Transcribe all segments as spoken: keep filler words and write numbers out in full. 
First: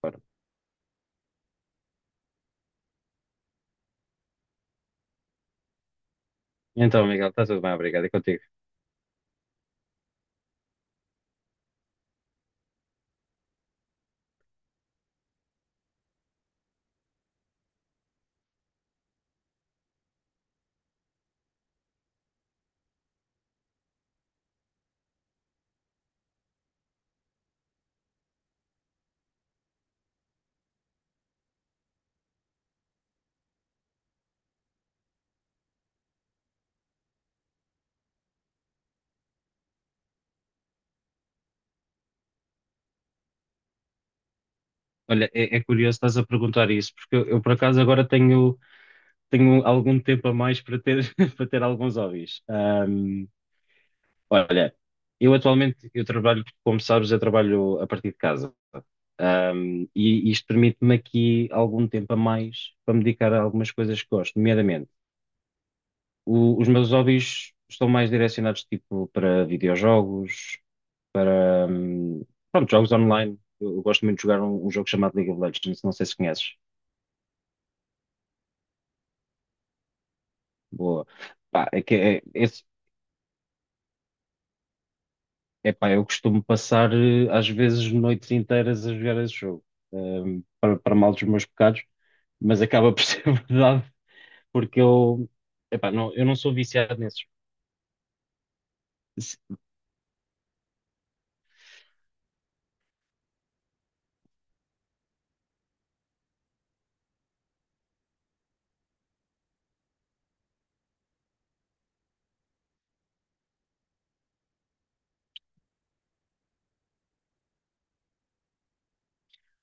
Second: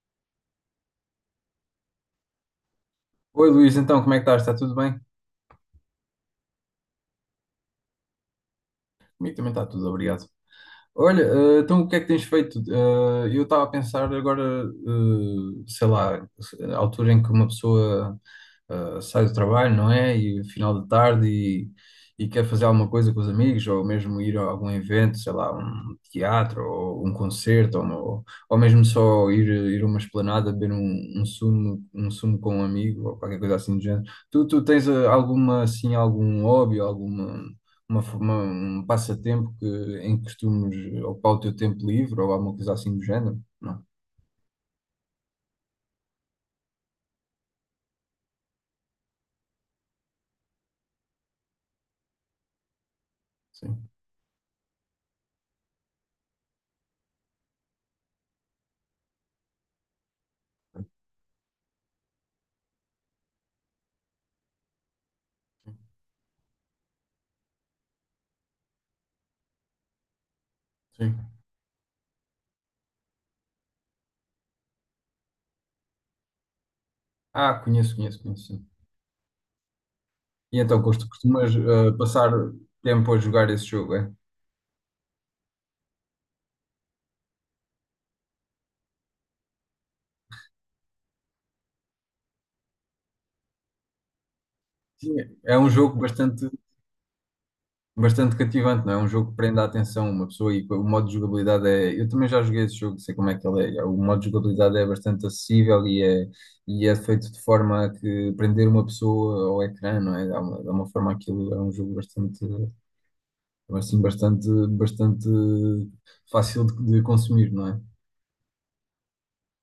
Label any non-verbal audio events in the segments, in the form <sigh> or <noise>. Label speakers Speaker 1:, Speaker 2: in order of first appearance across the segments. Speaker 1: Claro.
Speaker 2: Oi Luís, então como é que estás? Está tudo bem?
Speaker 1: Então, Miguel, está tudo bem, obrigado. É contigo.
Speaker 2: Comigo também está tudo, obrigado. Olha, eh, então o que é que tens feito? Eh, eu estava a pensar agora, eh, sei lá, a altura em que uma pessoa eh, sai do trabalho, não é? E final de tarde e, e quer fazer alguma coisa com os amigos ou mesmo ir a algum evento, sei lá, um teatro ou um concerto ou, uma- ou mesmo só ir, ir a uma esplanada beber um, um sumo, um sumo com um amigo ou qualquer coisa assim do género. Tu, tu tens eh, alguma assim algum hobby, alguma uma, uma- um passatempo que, em que costumes ocupar o teu tempo livre ou alguma coisa assim do género? Não,
Speaker 1: Olha, é, é curioso estás a perguntar isso, porque eu, eu, por acaso agora tenho, tenho algum tempo a mais para ter, <laughs> para ter alguns hobbies. Ahm,
Speaker 2: sim.
Speaker 1: olha, eu atualmente eu trabalho, como sabes, eu trabalho a partir de casa. Ahm, e isto permite-me aqui algum tempo a mais para me dedicar a algumas coisas que gosto, nomeadamente o- os meus hobbies estão mais direcionados tipo para videojogos,
Speaker 2: Sim.
Speaker 1: para hum, pronto, jogos online. Eu, eu gosto muito de jogar um, um jogo chamado League of Legends, não sei se conheces.
Speaker 2: Ah, conheço, conheço, conheço, sim. E então,
Speaker 1: Boa.
Speaker 2: costu- costumas
Speaker 1: Pá, é
Speaker 2: eh,
Speaker 1: que é,
Speaker 2: passar
Speaker 1: esse,
Speaker 2: tempo a jogar esse jogo, é?
Speaker 1: é pá, eu costumo passar eh, às vezes noites inteiras a jogar esse jogo, hum, para, para mal dos meus pecados, mas acaba por <laughs> ser verdade, porque
Speaker 2: Sim,
Speaker 1: eu,
Speaker 2: é um
Speaker 1: epá,
Speaker 2: jogo
Speaker 1: não, eu não
Speaker 2: bastante,
Speaker 1: sou viciado nesses.
Speaker 2: bastante cativante, não é? É um jogo que
Speaker 1: Se-
Speaker 2: prende a atenção uma pessoa e o modo de jogabilidade é... Eu também já joguei esse jogo, sei como é que ele é. O modo de jogabilidade é bastante acessível e é, e é feito de forma a que prender uma pessoa ao ecrã, não é? Dá uma, dá uma forma aquilo, é um jogo bastante. Então, é, assim, bastante, bastante fácil de, de consumir, não é?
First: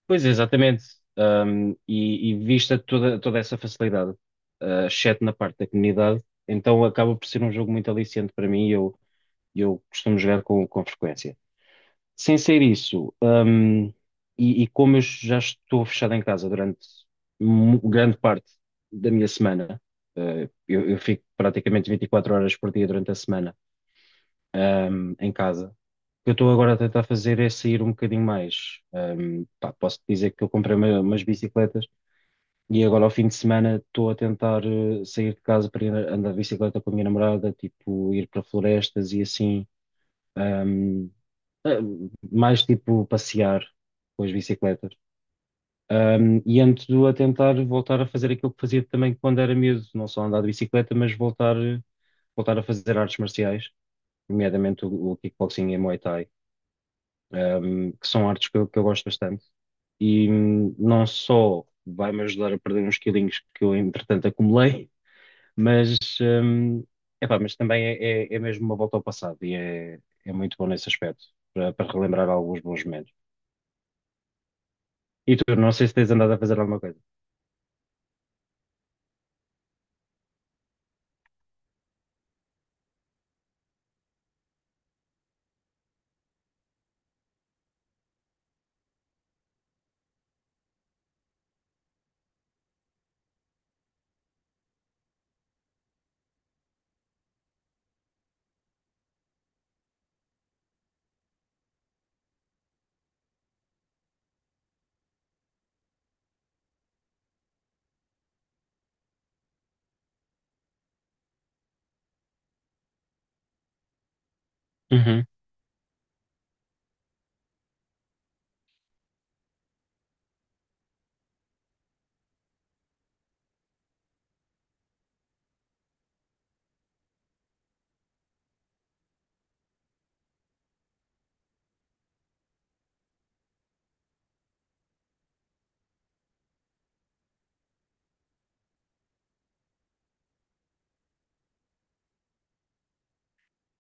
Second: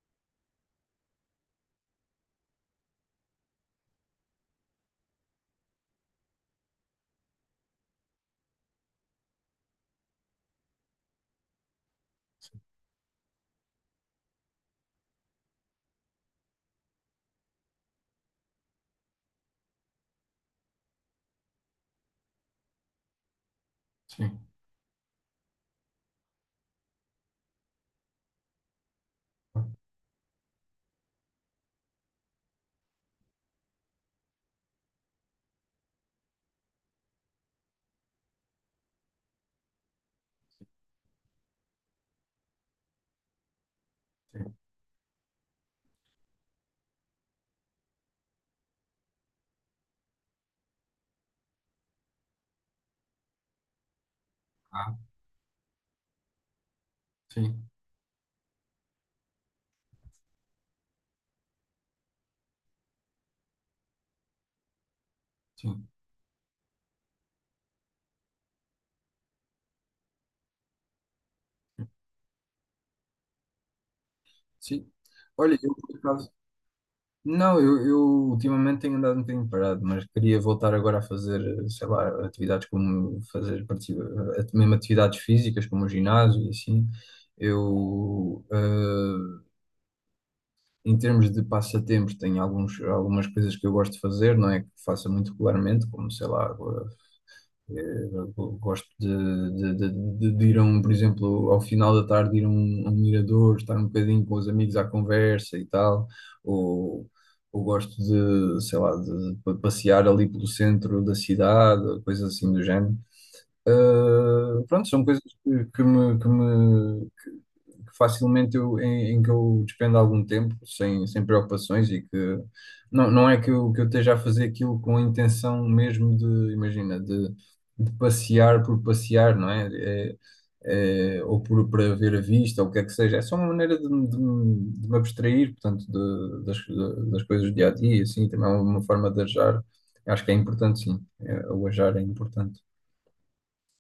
Speaker 1: Pois, é, exatamente. Hum, e, e vista toda, toda essa facilidade, eh, exceto na parte da comunidade, então acaba por ser um jogo muito aliciante para mim. Eu, e eu costumo jogar com, com frequência. Sem ser isso, hum, e, e como eu já estou fechado em casa durante mu- grande parte da minha semana, eh, eu, eu fico praticamente vinte e quatro horas por dia durante a semana,
Speaker 2: Sim,
Speaker 1: hum, em casa. O que eu estou agora a tentar fazer é sair um bocadinho mais. Hum, pá, posso dizer que eu comprei uma- umas bicicletas e agora ao fim de semana estou a tentar eh, sair de casa para ir andar de bicicleta com a minha namorada, tipo ir para florestas e assim. Ahm, eh, Mais tipo passear com as
Speaker 2: sim.
Speaker 1: bicicletas. Ahm, e ando a tentar voltar a fazer aquilo que fazia também quando era miúdo, não só andar de bicicleta, mas voltar, voltar a fazer artes marciais, nomeadamente
Speaker 2: Ah,
Speaker 1: o, o kickboxing e a Muay Thai,
Speaker 2: sim,
Speaker 1: ahm, que são artes que eu, que eu gosto bastante. E hum, não só vai-me ajudar a perder uns quilinhos que eu, entretanto, acumulei,
Speaker 2: sim,
Speaker 1: mas, hum, epá, mas também é, é, é mesmo uma volta ao passado e é, é muito bom nesse aspecto, para, para relembrar alguns bons momentos.
Speaker 2: sim.
Speaker 1: E tu,
Speaker 2: Olha,
Speaker 1: não
Speaker 2: eu
Speaker 1: sei se
Speaker 2: por
Speaker 1: tens
Speaker 2: acaso.
Speaker 1: andado a fazer alguma coisa.
Speaker 2: Não, eu, eu ultimamente tenho andado um bocadinho parado, mas queria voltar agora a fazer, sei lá, atividades como fazer, participa- eh, mesmo atividades físicas, como o ginásio e assim. Eu, eh, em termos de passatempos, tenho alguns, algumas coisas que eu gosto de fazer, não é que faça muito regularmente, como, sei lá, Eh, gosto de, de- de- de- de ir a um, por exemplo, ao final da tarde, ir a um, a um mirador, estar um bocadinho com os amigos à conversa e tal, ou, ou gosto de, sei lá, de, de pa- passear ali pelo centro da cidade, coisas assim do género. Eh, pronto, são coisas
Speaker 1: Uhum.
Speaker 2: que, que me, que me, que facilmente eu, em, em que eu despendo algum tempo sem, sem preocupações e que não, não é que eu, que eu esteja a fazer aquilo com a intenção mesmo de, imagina, de, de passear por passear, não é? É- é, ou por, para ver a vista, ou o que é que seja. É só uma maneira de, me- de, me de me abstrair, portanto, de- das, de- das coisas do dia a dia, assim, também é uma forma de ajar. Acho que é importante, sim. É, o ajar é importante.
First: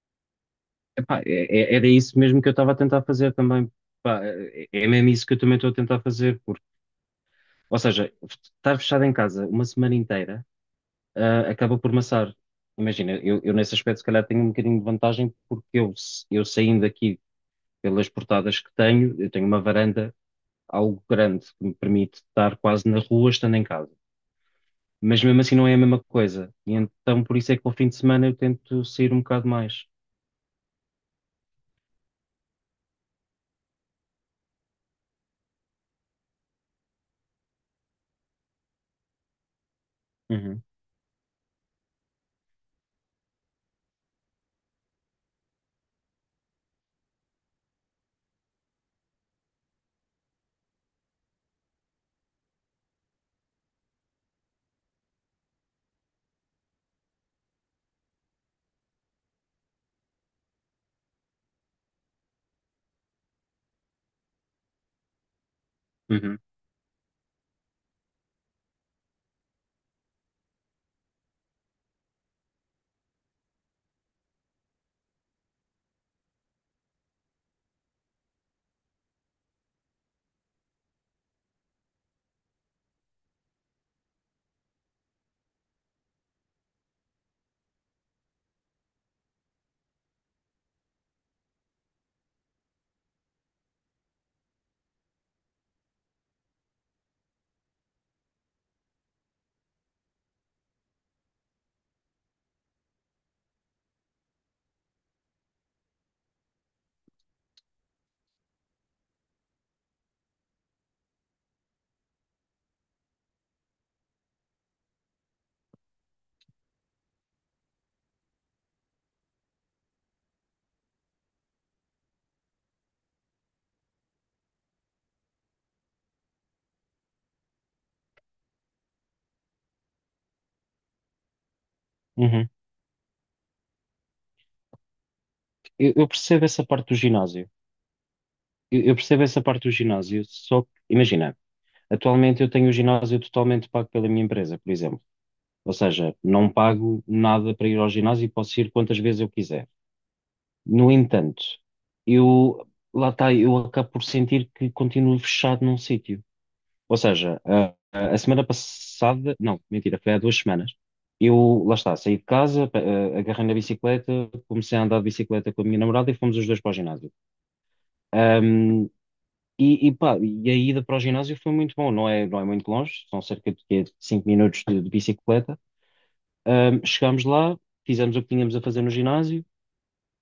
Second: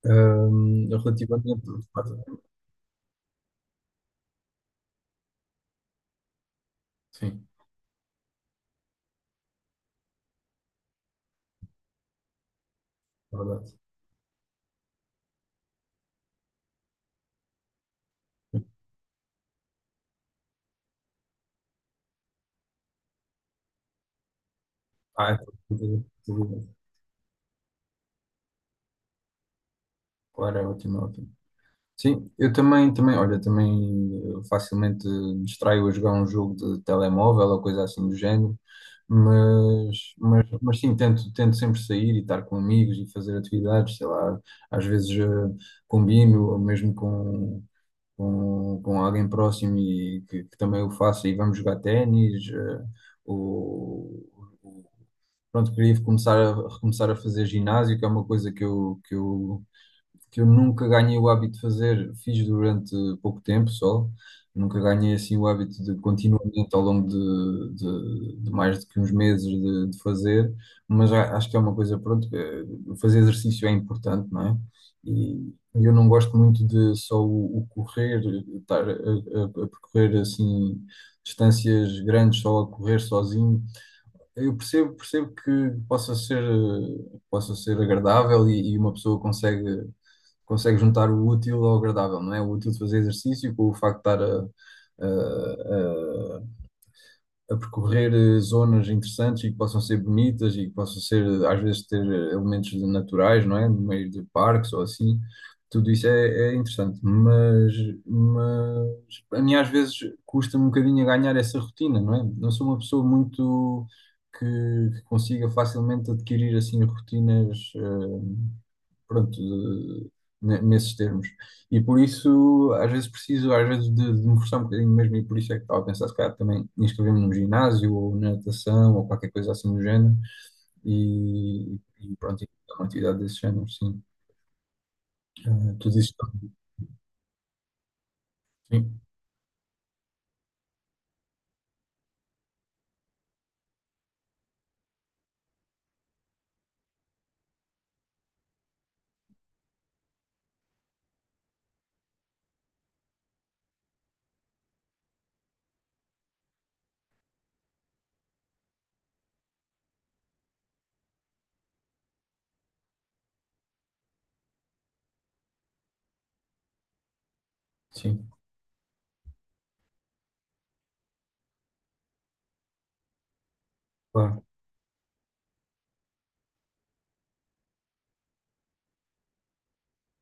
Speaker 2: Ahm,
Speaker 1: Epá,
Speaker 2: relativamente.
Speaker 1: é- é- era isso mesmo que eu estava a tentar fazer também. Pá, é é mesmo isso que eu também estou a tentar fazer, porque,
Speaker 2: Sim,
Speaker 1: ou seja, estar fechado em casa uma semana inteira, ah, acaba por maçar. Imagina,
Speaker 2: é
Speaker 1: eu, eu
Speaker 2: verdade.
Speaker 1: nesse aspecto se calhar tenho um bocadinho de vantagem, porque eu, eu saindo aqui pelas portadas que tenho, eu tenho uma varanda algo grande que me permite estar quase na rua estando em casa. Mas
Speaker 2: Ah,
Speaker 1: mesmo assim não é a
Speaker 2: tudo,
Speaker 1: mesma
Speaker 2: tudo
Speaker 1: coisa. E
Speaker 2: bem.
Speaker 1: então por isso é que ao fim de semana eu tento sair um bocado mais.
Speaker 2: Claro, é ótimo, é ótimo. Sim, eu também, também, olha, também eh, facilmente me distraio a jogar um jogo de telemóvel ou coisa assim do género, mas, mas,
Speaker 1: Uhum,
Speaker 2: mas sim, tento, tento sempre sair e estar com amigos e fazer atividades, sei lá, às vezes eh, combino, ou mesmo com, com, com alguém próximo e que, que também o faça e vamos jogar ténis. eh, o, o- pronto, queria começar a, recomeçar a fazer ginásio, que é uma coisa que eu, que eu que eu nunca ganhei o hábito de fazer, fiz durante pouco tempo só, nunca ganhei assim o hábito de
Speaker 1: uhum.
Speaker 2: continuamente ao longo de, de- de mais do que uns meses de, de fazer, mas a- acho que é uma coisa, pronto, eh, fazer exercício é importante, não é? E eu não gosto muito de só o, o correr, estar a, a- a percorrer assim distâncias grandes só a correr sozinho. Eu percebo, percebo que possa ser, eh, possa ser agradável e e uma pessoa consegue consegue juntar o útil ao agradável, não é? O útil de fazer exercício com o facto de estar a, a- a- a percorrer eh, zonas interessantes e que possam ser bonitas e que possam ser, eh, às vezes, ter eh, elementos de- naturais, não é? No meio de parques ou assim. Tudo isso é, é interessante, mas, mas a mim às vezes custa-me um bocadinho a ganhar essa rotina, não é? Não sou uma pessoa muito que, que consiga facilmente adquirir assim rotinas, eh, pronto, de- ne- nesses termos. E por isso, às vezes preciso, às vezes, de, de me forçar um bocadinho mesmo, e por isso é que estava a pensar, se calhar, também inscrever-me num ginásio, ou na natação, ou qualquer coisa assim do género, e, e pronto, e
Speaker 1: Uhum.
Speaker 2: é uma atividade desse género, sim. Ah, tu
Speaker 1: Eu, eu
Speaker 2: dizes
Speaker 1: percebo essa parte do ginásio. Eu, eu
Speaker 2: sim,
Speaker 1: percebo essa parte do ginásio, só que, imagina, atualmente eu tenho o ginásio totalmente pago pela minha empresa, por exemplo. Ou seja, não pago nada para ir ao ginásio e posso ir quantas vezes eu quiser. No entanto, eu, lá está, eu acabo por sentir que continuo fechado num sítio. Ou seja, a, a- a semana passada, não, mentira, foi há duas semanas. Eu, lá está, saí de casa, pa- eh, agarrei na bicicleta, comecei a andar de bicicleta com a minha namorada e fomos os dois para o ginásio.
Speaker 2: sim,
Speaker 1: Ahm, e, e pá, e a ida para o ginásio foi muito bom, não é, não é muito longe, são cerca de quê, cinco
Speaker 2: claro,
Speaker 1: minutos de, de bicicleta. Ahm, chegámos lá, fizemos o que tínhamos a fazer no ginásio,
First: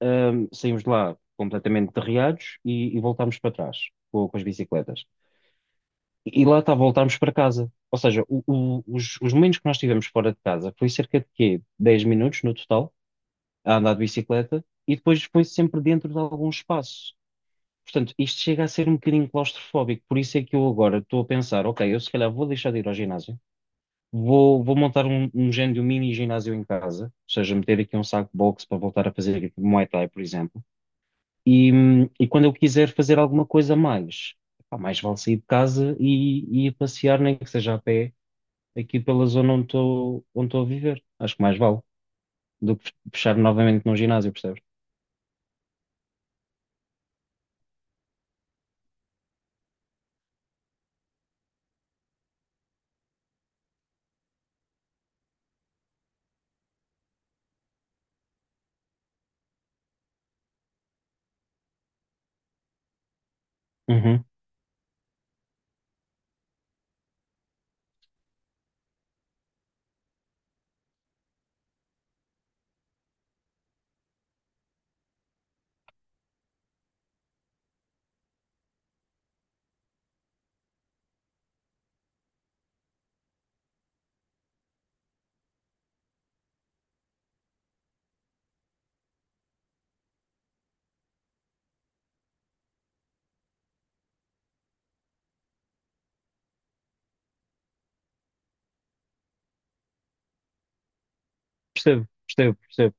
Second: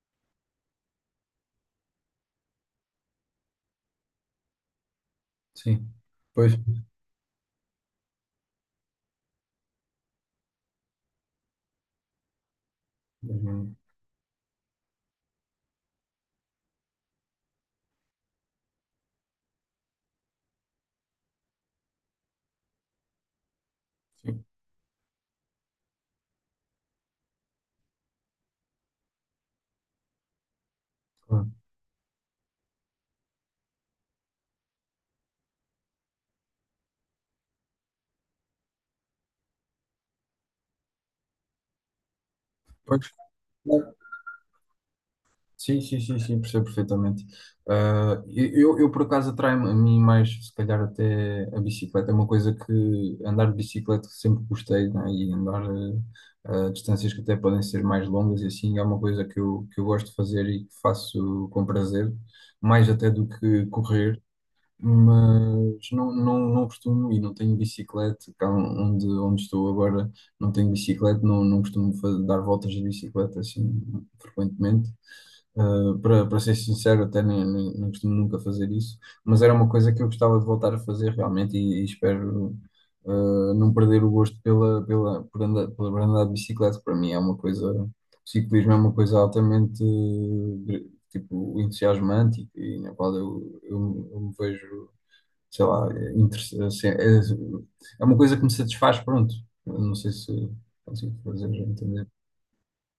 Speaker 1: ahm, saímos de lá completamente derreados e, e voltámos para trás com, com as bicicletas.
Speaker 2: sim,
Speaker 1: E
Speaker 2: pois,
Speaker 1: lá está, voltámos para casa. Ou seja, o- o- os, os momentos que nós tivemos fora de casa foi cerca de quê? dez minutos no total,
Speaker 2: sim,
Speaker 1: a andar de bicicleta, e depois foi sempre dentro de algum espaço. Portanto, isto chega a ser um bocadinho claustrofóbico, por isso é que eu agora estou a pensar, ok, eu se calhar vou deixar de ir ao ginásio, vou, vou montar um, um género de um mini ginásio em casa, ou seja, meter aqui um saco de boxe para voltar a fazer tipo Muay Thai, por exemplo,
Speaker 2: claro,
Speaker 1: e, hum, e quando eu quiser fazer alguma coisa a mais, pá, mais vale sair de casa e, e ir passear, nem que seja a pé aqui pela zona onde estou onde estou a viver. Acho que mais vale do que
Speaker 2: pois.
Speaker 1: fechar novamente num ginásio, percebes?
Speaker 2: Sim, sim, sim, sim, percebo perfeitamente. Ah, eu, eu, por acaso, atrai-me a mim mais, se calhar, até a bicicleta. É uma coisa que andar de bicicleta sempre gostei, né? E andar ah, a distâncias que até podem ser mais longas e assim é uma coisa que eu, que eu gosto de fazer e que faço com prazer, mais até do que correr.
Speaker 1: Uhum.
Speaker 2: Mas não, não, não costumo e não tenho bicicleta, cá onde, onde estou agora não tenho bicicleta, não, não costumo fa- dar voltas de bicicleta assim frequentemente. Uh, para, para ser sincero, até nem, nem, nem costumo nunca fazer isso, mas era uma coisa que eu gostava de voltar a fazer realmente e, e espero uh, não perder o gosto pela, pela, por andar, por andar de bicicleta. Para mim é uma coisa, o ciclismo é uma coisa altamente eh, tipo, entusiasmante e, e na qual eu, eu, eu me vejo, sei lá, é, interess- assim, é, é uma coisa que me satisfaz, pronto. Eu não sei se consigo fazer entender.
Speaker 1: Percebo, percebo, percebo.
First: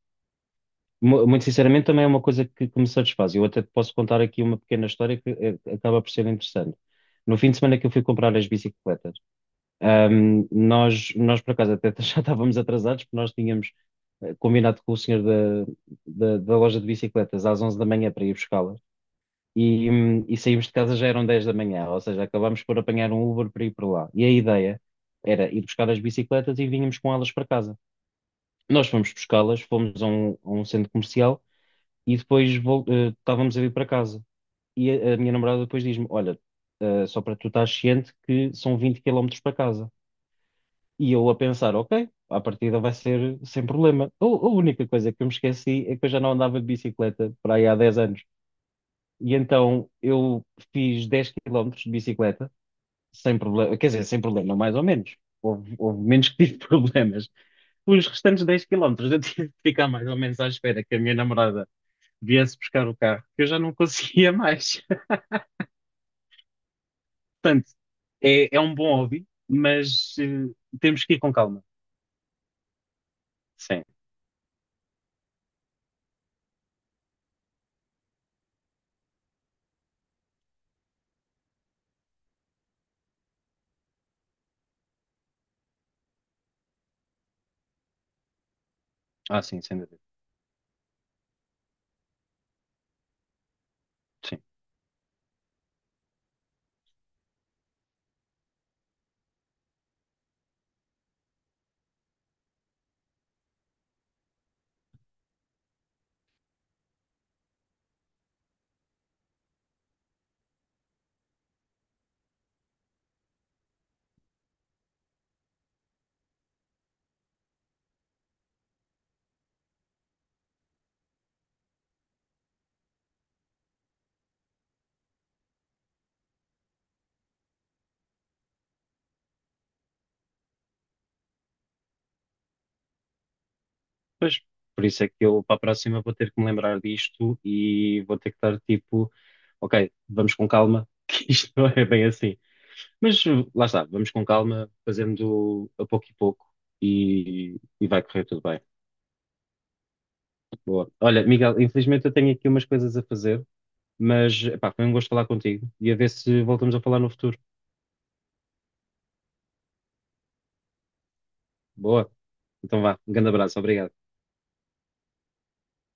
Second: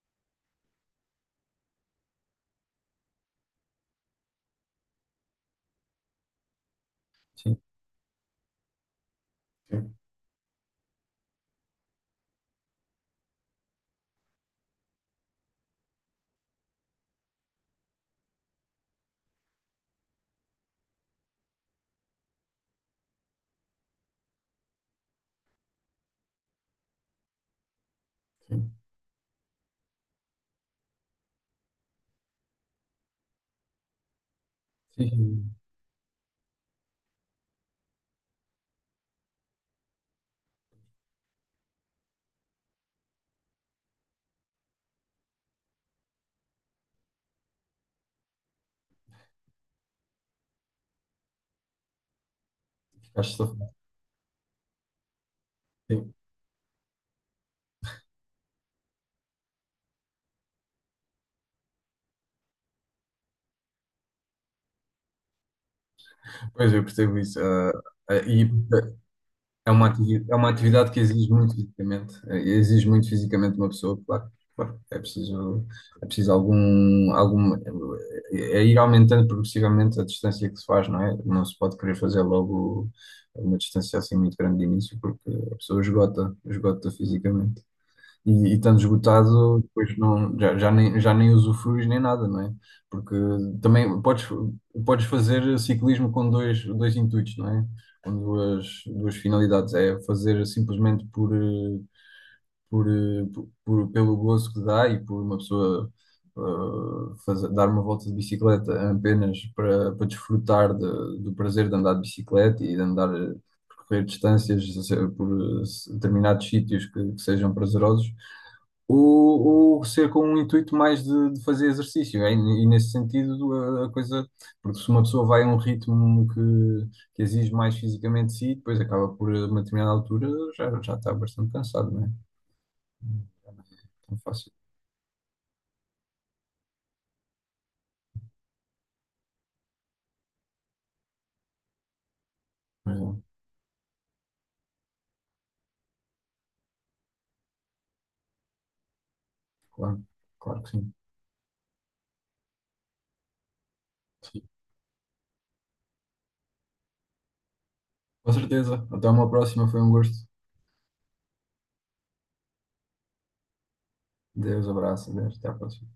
Speaker 1: Mu- Muito sinceramente, também é uma coisa que, que me satisfaz. Eu até te posso contar aqui uma pequena história que eh, acaba por ser interessante. No fim de
Speaker 2: Sim,
Speaker 1: semana que eu fui comprar as bicicletas,
Speaker 2: sim,
Speaker 1: ahm, nós, nós por acaso até <laughs> já estávamos atrasados, porque nós tínhamos eh, combinado com o senhor da, da, da loja de bicicletas às onze da manhã para ir buscá-las. E, hum, e saímos de casa já eram dez da manhã, ou seja, acabámos por apanhar um Uber para ir para lá. E a ideia era ir buscar as bicicletas e vínhamos com elas para casa.
Speaker 2: sim.
Speaker 1: Nós fomos buscá-las, fomos a um, a um centro comercial e depois vol- eh, estávamos a vir para casa. E
Speaker 2: Sim,
Speaker 1: a, a minha
Speaker 2: sim.
Speaker 1: namorada depois diz-me: Olha, eh, só para tu estar ciente que são vinte quilómetros para casa. E eu a pensar: Ok, à partida vai ser sem problema. A, a única coisa que eu me esqueci é que eu já não andava de bicicleta para aí há dez anos. E então eu fiz dez quilómetros de bicicleta,
Speaker 2: Acho que
Speaker 1: sem
Speaker 2: estou a falar.
Speaker 1: problema, quer dizer, sem problema, mais ou menos. Houve, houve
Speaker 2: Sim.
Speaker 1: menos que tive <laughs> problemas. Os restantes dez quilómetros eu tive de ficar mais ou menos à espera que a minha namorada viesse buscar o carro, que eu já não conseguia mais. <laughs>
Speaker 2: Pois, eu percebo isso.
Speaker 1: Portanto,
Speaker 2: Ah, ah, e
Speaker 1: é, é um
Speaker 2: ah,
Speaker 1: bom hobby,
Speaker 2: é uma
Speaker 1: mas
Speaker 2: atividade, é
Speaker 1: eh,
Speaker 2: uma atividade que
Speaker 1: temos que ir
Speaker 2: exige
Speaker 1: com
Speaker 2: muito
Speaker 1: calma.
Speaker 2: fisicamente, eh, exige muito fisicamente uma
Speaker 1: Sim,
Speaker 2: pessoa, claro. Claro. É preciso, é preciso algum, algum, é é ir aumentando progressivamente a distância que se faz, não é? Não se pode querer fazer logo uma distância assim muito grande de início, porque a pessoa esgota, esgota fisicamente. E, e estando
Speaker 1: ah,
Speaker 2: esgotado,
Speaker 1: sim, sem
Speaker 2: depois
Speaker 1: dúvida.
Speaker 2: não, já, já nem, já nem usufruis nem nada, não é? Porque também podes,
Speaker 1: Sim.
Speaker 2: podes fazer ciclismo com dois, dois intuitos, não é? Com duas, duas finalidades. É fazer simplesmente por, eh, por, eh, por- por- pelo gozo que dá e por uma pessoa eh, fazer, dar uma volta de bicicleta apenas para, para desfrutar de- do prazer de andar de bicicleta e de andar, eh, percorrer distâncias eh, por eh, determinados sítios que que sejam prazerosos ou, ou ser com um intuito mais de, de fazer exercício. É? E, e nesse sentido, a, a coisa, porque se uma pessoa vai a um ritmo que, que exige mais fisicamente de si, depois acaba por, a uma determinada altura, já, já está bastante cansado, não é? Não é tão
Speaker 1: Pois,
Speaker 2: fácil.
Speaker 1: por isso é que eu para a próxima vou ter que me lembrar disto e vou ter que estar tipo ok, vamos com calma, <laughs> que isto não é bem assim.
Speaker 2: Mas, é,
Speaker 1: Mas uh, lá está, vamos com calma, fazendo a pouco e pouco e, e vai correr tudo bem.
Speaker 2: claro, claro que
Speaker 1: Boa.
Speaker 2: sim.
Speaker 1: Olha, Miguel, infelizmente eu tenho aqui umas coisas a fazer,
Speaker 2: Sim.
Speaker 1: mas epá, foi um gosto falar contigo e a ver se voltamos a falar no futuro.
Speaker 2: Com certeza. Até uma próxima, foi um gosto.
Speaker 1: Boa. Então vá, um grande abraço, obrigado.
Speaker 2: Deus, abraço, Deus, até à próxima.